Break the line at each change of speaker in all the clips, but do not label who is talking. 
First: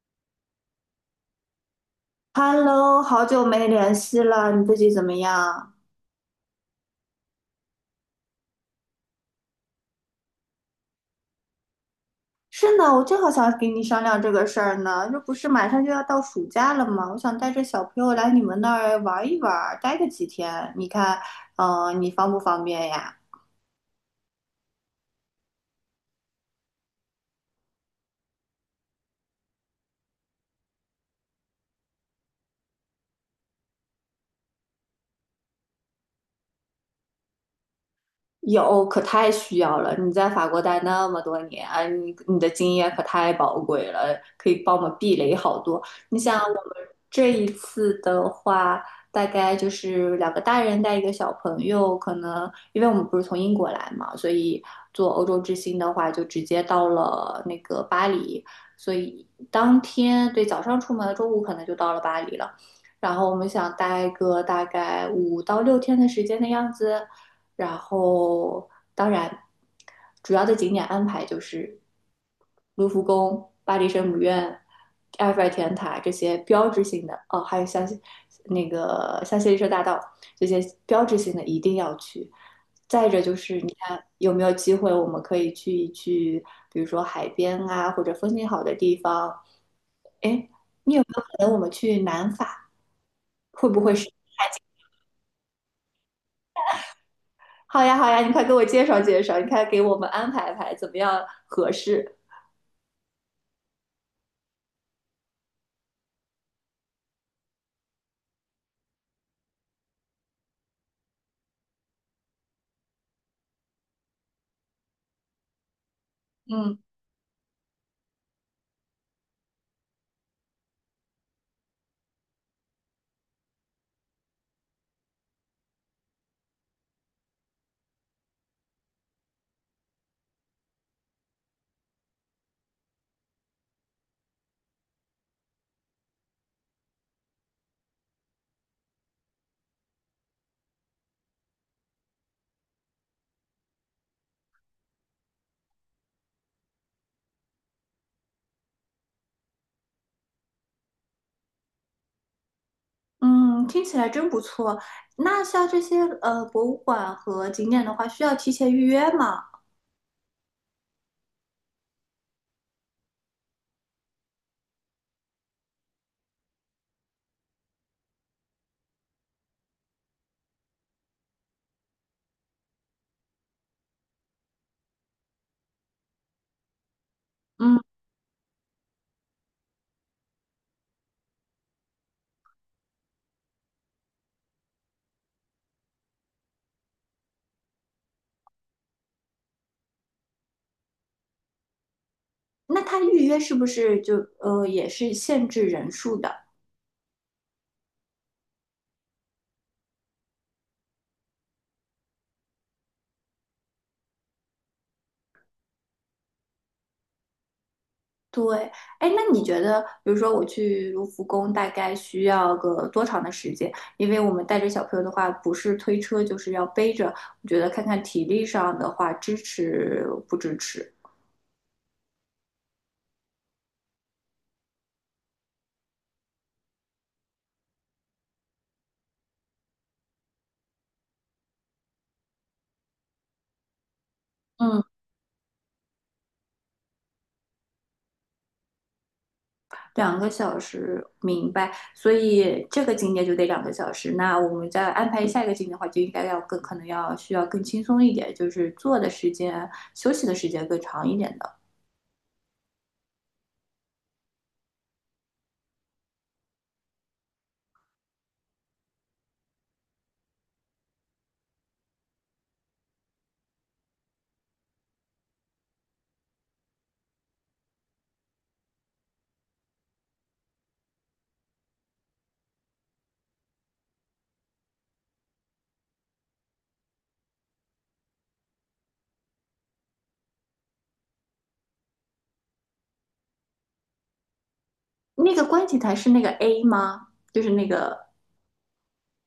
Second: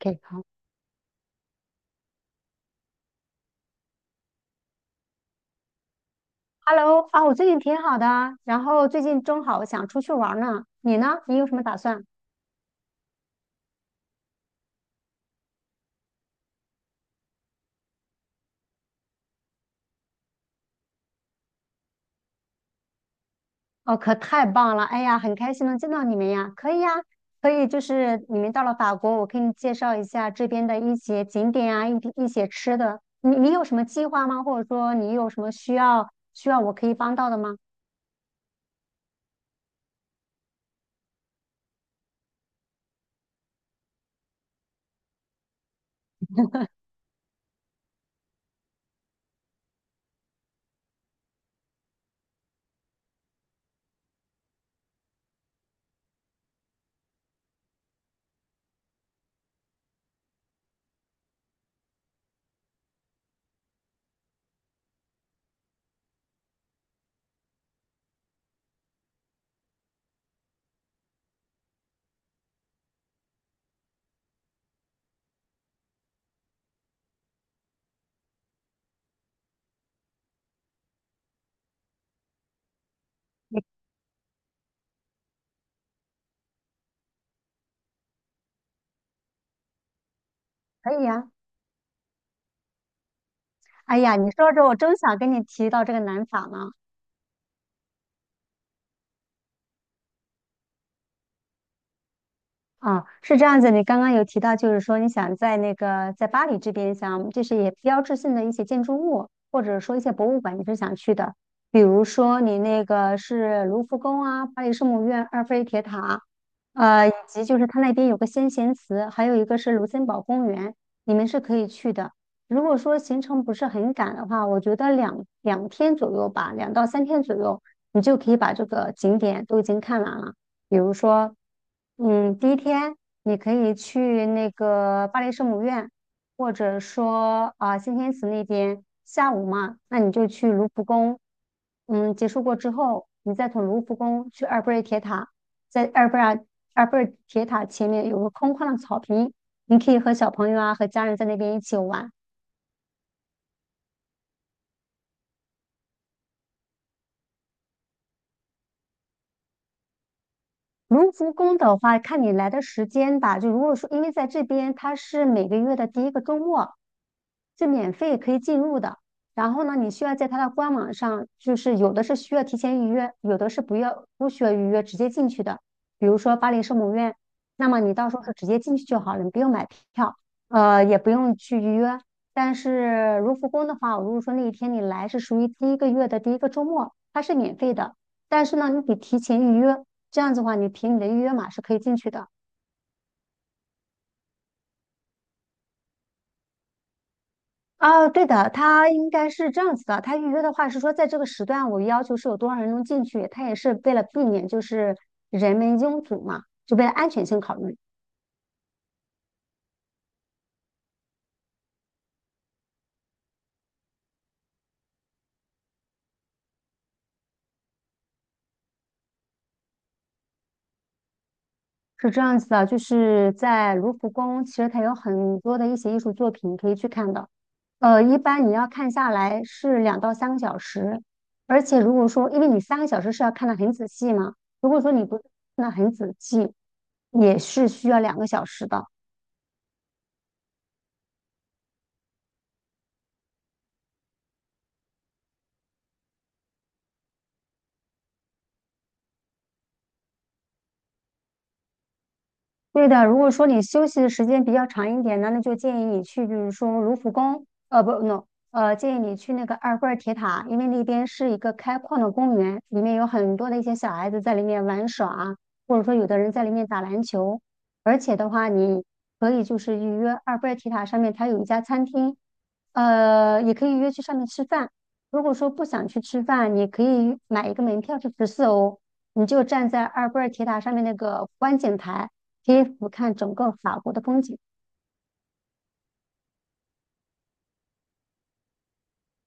OK，好
Hello，好久没联系了，你最近怎么样？
，Hello 啊，我最近挺好的啊，然后最近正好想出去玩儿呢，你呢？你有什么打算？
是呢，我正好想跟你商量这个事儿呢。这不是马上就要到暑假了吗？我想带着小朋友来你们那儿玩一玩，待个几天。你看，你方不方便呀？
哦，可太棒了，哎呀，很开心能见到你们呀，可以呀，可以，就是你们到了法国，我给你介绍一下这边的一些景点啊，一些吃的，你有什么计划吗？或者说你有什么需要我可以帮到的吗？
有，可太需要了。你在法国待那么多年，你的经验可太宝贵了，可以帮我们避雷好多。你想，我们这一次的话，大概就是两个大人带一个小朋友，可能因为我们不是从英国来嘛，所以做欧洲之星的话，就直接到了那个巴黎，所以当天对早上出门，中午可能就到了巴黎了。然后我们想待个大概5到6天的时间的样子。然后当然主要的景点安排就是卢浮宫、巴黎圣母院、埃菲尔铁塔这些标志性的哦，还有那个香榭丽舍大道这些标志性的一定要去。再者就是，你看有没有机会，我们可以去一去，比如说海边啊，或者风景好的地方。哎，
可
你有
以
没有可
呀，
能我们去南法？会不会
哎
是？
呀，你说着我正想跟你提到这个南法呢。
好呀，好呀，你快给我介绍介绍，你快给我们安排安排，怎么样合适？
啊，是这样子。你刚刚有提到，就是说你想在那个在巴黎这边想，就是也标志性的一些建筑物，或者说一些博物馆，你是想去的。比如说你那个是卢浮宫啊，巴黎圣母院、埃菲尔铁塔，
嗯
以及就是它那边有个先贤祠，还有一个是卢森堡公园，你们是可以去的。如果说行程不是很赶的话，我觉得两天左右吧，2到3天左右，你就可以把这个景点都已经看完了。比如说，嗯，第一天你可以去那个巴黎圣母院，或者说啊、先天祠那边。下午嘛，那你就去卢浮宫。嗯，结束过之后，你再从卢浮宫去埃菲尔铁塔，在埃菲尔铁塔前面有个空旷的草坪，你可以和小朋友啊和家人在那边一起玩。
嗯，听起来真不错。那像这些博物馆和景点的话，需要提前预约吗？
卢浮宫的话，看你来的时间吧。就如果说，因为在这边它是每个月的第一个周末，是免费可以进入的。然后呢，你需要在它的官网上，就是有的是需要提前预约，有的是不需要预约直接进去的。比如说巴黎圣母院，那
嗯，
么你到时候是直接进去就好了，你不用买票，也不用去预约。但是卢浮宫的话，如果说那一天你来是属于第一个月的第一个周末，它是免费的，但是呢，你得提前预约。这样子的话，你凭你的预约码是可以进去的。
那它预约是不是就也是限制人数的？
哦，对的，它应该是这样子的。它预约的话是说，在这个时段，我要求是有多少人能进去，它也是为了避免就是人们拥堵嘛，就为了安全性考虑，
对，哎，那你觉得，比如说我去卢浮宫，大概需要个多长的时间？因为我们带着小朋友的话，不是推车就是要背着，我觉得看看体力上的话，支持不支持？
是这样子的。就是在卢浮宫，其实它有很多的一些艺术作品可以去看的。一般你要看下来是2到3个小时，而且如果说因为你三个小时是要看得很仔细嘛，如果
嗯。
说你不看得很仔细，也是需要2个小时的。
两个小时，明白。所以这个景点就得两个小时。那我们再安排下一个景点的话，就应该要更可能要需要更轻松一点，就是坐的时间、休息的时间更长一点的。
对的，如果说你休息的时间比较长一点呢，那就建议你去，比如说卢浮宫，不，no，建议你去那个埃菲尔铁塔，因为那边是一个开矿的公园，里面有很多的一些小孩子在里面玩耍啊，或者说有的人在里面打篮球，而且的话，你可以就是预约埃菲尔铁塔上面它有一家餐厅，也可以约去上面吃饭。如果说不想去吃饭，你可以买一个门票是十四欧，你就站在埃菲尔铁塔上面那个观景台。可以俯瞰整个法国的风景。
那个观景台是那个 A 吗？就是那个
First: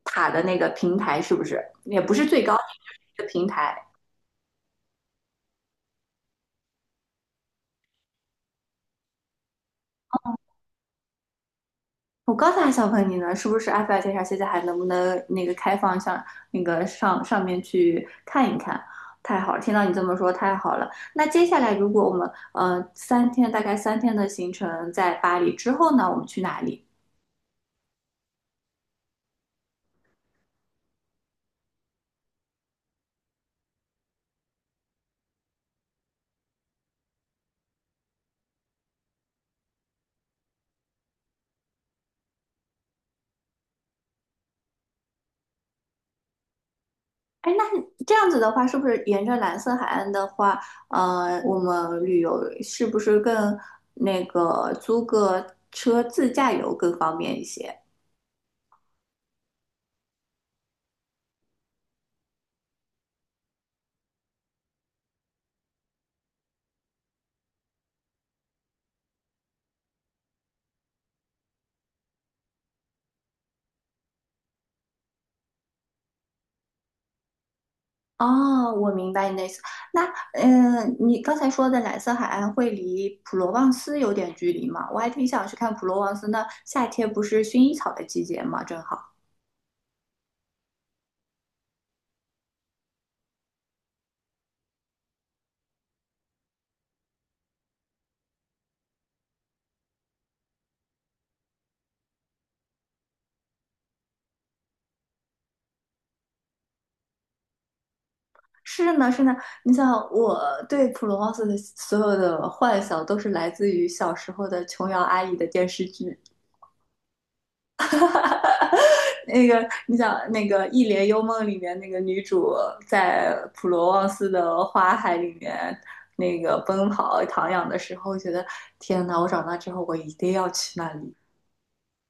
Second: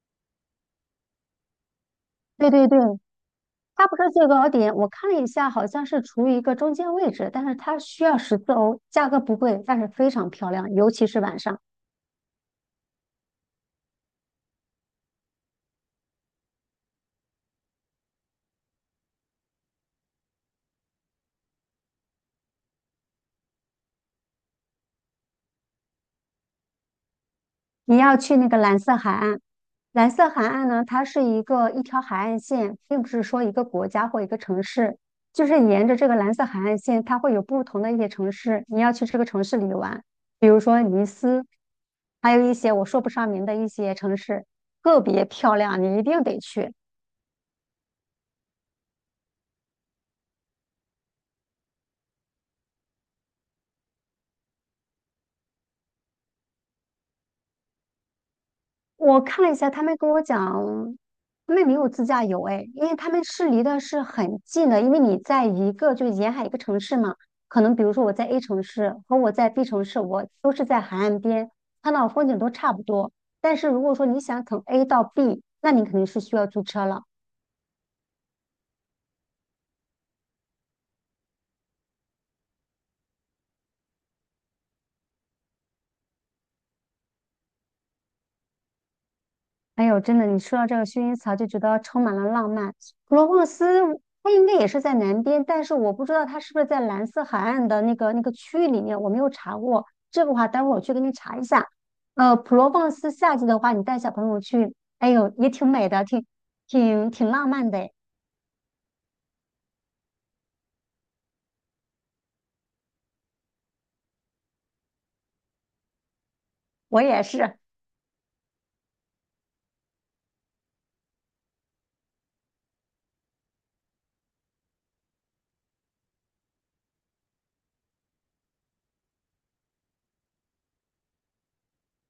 塔的那个平台是不是？也不是最
对
高点，
对对，
就是一个平台。
它不是最高点，我看了一下，好像是处于一个中间位置，但是它需要十四欧，价格不贵，但是非常漂亮，尤其是晚上。
我刚才还想问你呢，是不是埃菲尔铁塔现在还能不能开放上面去看一看？太好了，听到你这么说太好了。那接下来如果我们呃三天大概三天的行程在巴黎之后呢，我们去哪里？
你要去那个蓝色海岸，蓝色海岸呢，它是一个一条海岸线，并不是说一个国家或一个城市，就是沿着这个蓝色海岸线，它会有不同的一些城市，你要去这个城市里玩，比如说尼斯，还有一些我说不上名的一些城市，特别漂亮，你一定得去。
哎，那这样子的话，是不是沿着蓝色海岸的话，我们旅游是不是更租个车自驾游更方便一些？
我看了一下，他们跟我讲，他们没有自驾游哎，因为他们是离的是很近的，因为你在一个就是沿海一个城市嘛，可能比如说我在 A 城市和我在 B 城市，我都是在海岸边，看到风景都差不多。但是如果说你想从 A 到 B，那你肯定是需要租车了。
哦，我明白你的意思。那，你刚才说的蓝色海岸会离普罗旺斯有点距离吗？我还挺想去看普罗旺斯那夏天不是薰衣草的季节吗？正好。
哎呦，真的，你说到这个薰衣草，就觉得充满了浪漫。普罗旺斯，它应该也是在南边，但是我不知道它是不是在蓝色海岸的那个区域里面，我没有查过。这个话，待会儿我去给你查一下。普罗旺斯夏季的话，你带小朋友去，哎呦，也挺美的，挺浪漫的诶
是呢，是呢。你想，我对普罗旺斯的所有的幻想都是来自于小时候的琼瑶阿姨的电视剧。
我也是。
哈哈，那个，你想那个《一帘幽梦》里面那个女主在普罗旺斯的花海里面那个奔跑徜徉的时候，觉得天呐，我长大之后我一定要去那里。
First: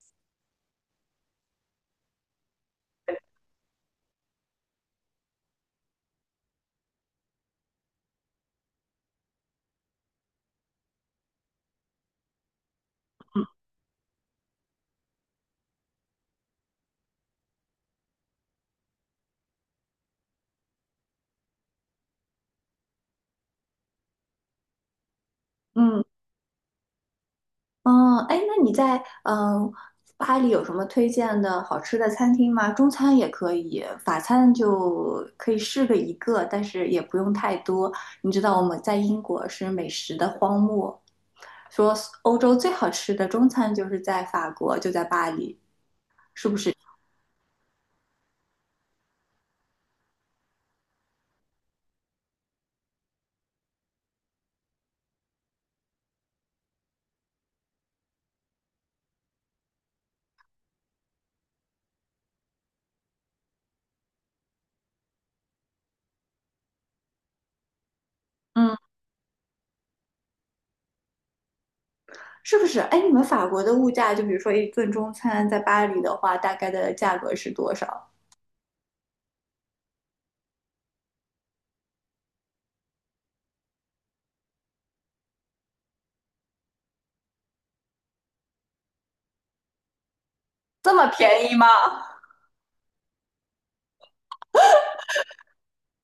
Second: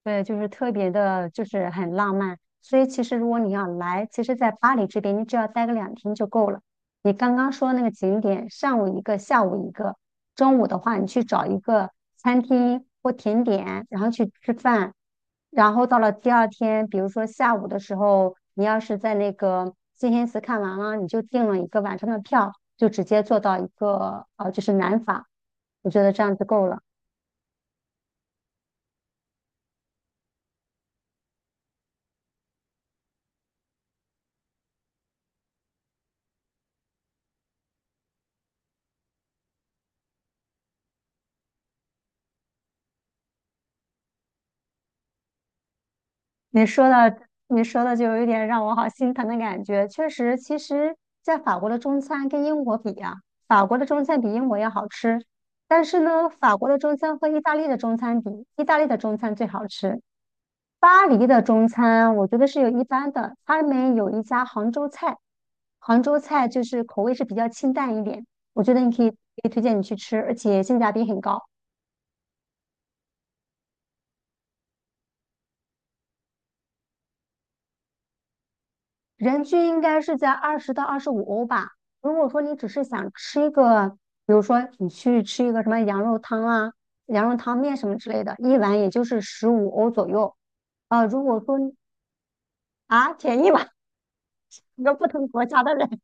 对，就是特别的，就是很浪漫。所以其实如果你要来，其实，在巴黎这边，你只要待个两天就够了。你刚刚说那个景点，上午一个，下午一个，中午的话，你去找一个餐厅或甜点，然后去吃饭。然后到了第二天，比如说下午的时候，你要是在那个金黑寺看完了，你就订了一个晚上的票，就直接坐到一个就是南法。我觉
嗯，
得这样就够了。
嗯，哎，那你在巴黎有什么推荐的好吃的餐厅吗？中餐也可以，法餐就可以试个一个，但是也不用太多。你知道我们在英国是美食的荒漠，说欧洲最好吃的中餐就是在法国，就在巴黎，是不
你
是？
说的，你说的就有一点让我好心疼的感觉。确实，其实，在法国的中餐跟英国比啊，法国的中餐比英国要好吃。但是呢，法国的中餐和意大利的中餐比，意大利的中餐最好吃。巴黎的中餐我觉得是有一般的，他们有一家杭州菜，杭州菜就是口味是比较清淡一点，我觉
嗯，
得你可以推荐你去吃，而且性价比很高。
是不是？哎，你们法国的物价，就比如说一顿中餐在巴黎的话，大概的价格是多少？
人均应该是在20到25欧吧。如果说你只是想吃一个，比如说你去吃一个什么羊肉汤啊、羊肉汤面什么之类的，一碗也就是十五欧左右。
这么
如果
便宜
说
吗？
啊便宜吧，一个不同国家的人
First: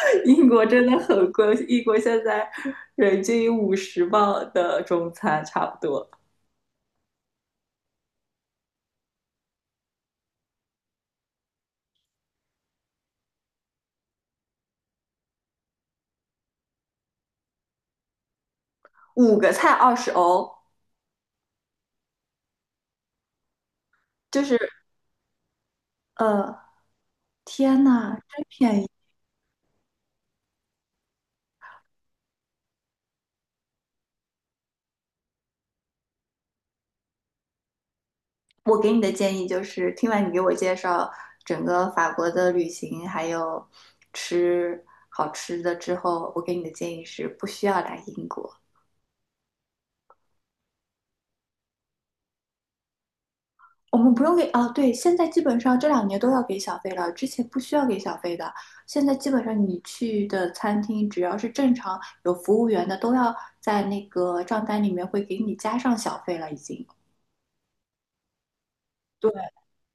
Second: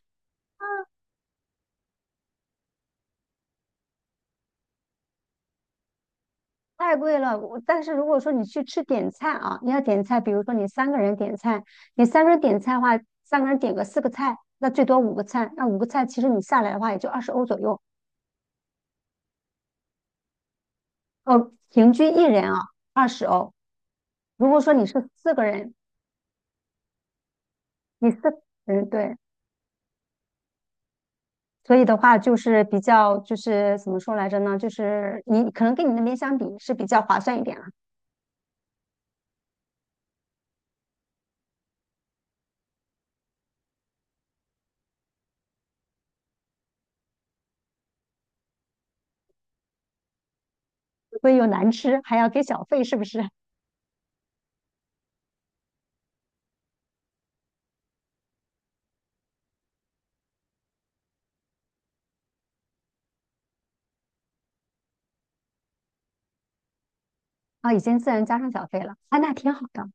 英国真的 很贵，英国现在人均50磅的中餐差不多，
太贵了。我但是如果说你去吃点菜啊，你要点菜，比如说你三个人点菜，你三个人点菜的话，三个人点个4个菜，那最多五个菜，那五个菜其实你下来的话也就二十欧左右。
五个菜20欧，
平均一人啊二十欧。
就
如
是
果说你是四个人，
呃，天
你
呐，
四个
真便
人
宜！
对，所以的话就是比较就是怎么说来着呢？就是你可能跟你那边相比是比较划算一点了，
我给你的建议就是，听完你给我介绍整个法国的旅行，还有吃好吃的之后，我给你的建议是不需要来英国。
所以又难吃，还要给小费，是不是？
我们不用给啊，对，现在基本上这两年都要给小费了，之前不需要给小费的。现在基本上你去的餐厅，只要是正常有服务员的，都要在那个账单里面会给你加上小费了，已经。
啊，已经自然加上小费了，啊，那
对，
挺好的。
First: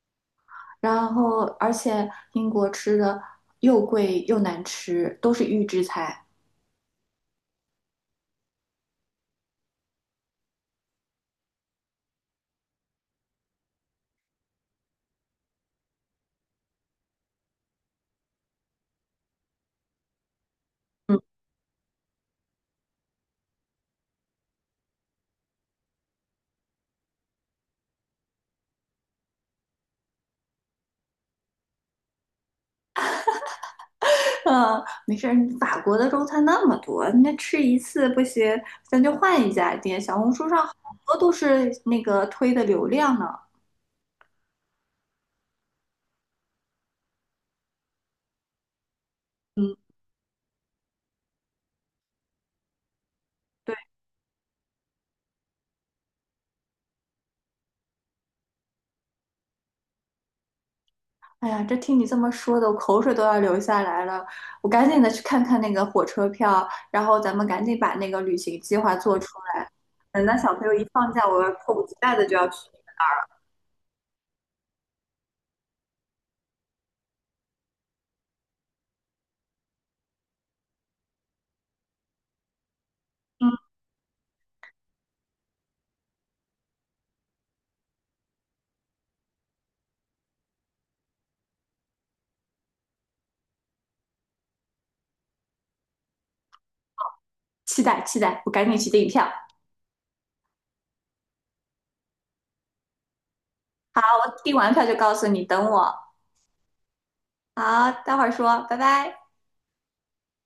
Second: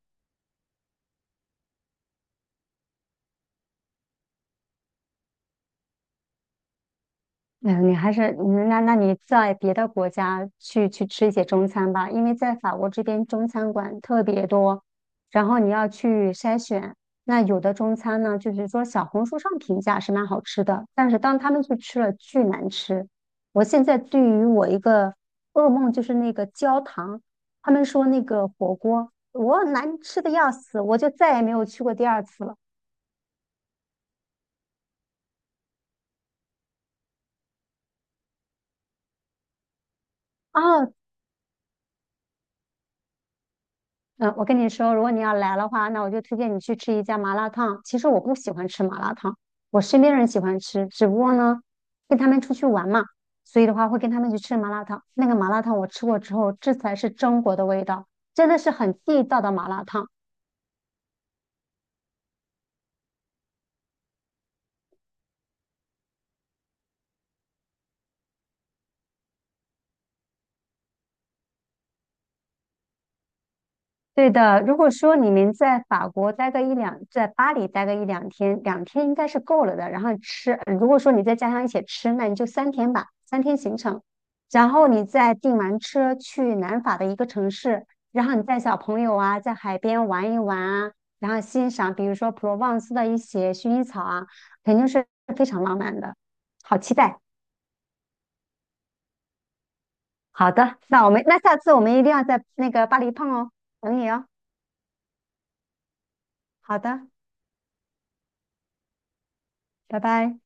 然后，而且英国吃的又贵又难吃，都是预制菜。
嗯，你还是那你在别的国家去吃一些中餐吧，因为在法国这边中餐馆特别多，然后你要去筛选。那有的中餐呢，就是说小红书上评价是蛮好吃的，但
嗯，
是当他们去吃了，巨难吃。我现在对于我一个噩梦就是那个焦糖，他们说那个火锅我难吃的要死，我就再也没有去过第二次了。
嗯，没事儿，法国的中餐那么多，那吃一次不行，咱就换一家店。小红书上好
啊，
多都是那个推的流量呢。
嗯，我跟你说，如果你要来的话，那我就推荐你去吃一家麻辣烫。其实我不喜欢吃麻辣烫，
嗯。
我身边人喜欢吃，只不过呢，跟他们出去玩嘛，所以的
对。
话会跟他们去吃麻辣烫。那个麻辣烫我吃过之后，这才是中国的味道，真的是很地道的麻辣烫。
哎呀，这听你这么说的，我口水都要流下来了。我赶紧的去看看那个火车票，然后咱们赶紧把那个旅行计划做出来。等到小朋友一放假，我迫不及待的就要去。
对的，如果说你们在法国待个一两，在巴黎待个一两天，两天应该是够了的。然后吃，如果说你再加上一起吃，那你就三天吧，三
嗯，
天行程。然后你再订完车去南法的一个城市，然后你带小朋友啊，在海边玩一玩啊，然后欣赏比如说普罗旺斯的一些薰衣草啊，肯定是非常浪漫的。好期待！
期待期待，我赶紧去订票。
好的，那我们那下次我们一定要在那个巴黎碰哦，等
好，
你哦。
我订完票就告诉你，等我。
好的，
好，待会儿说，拜拜。
拜拜。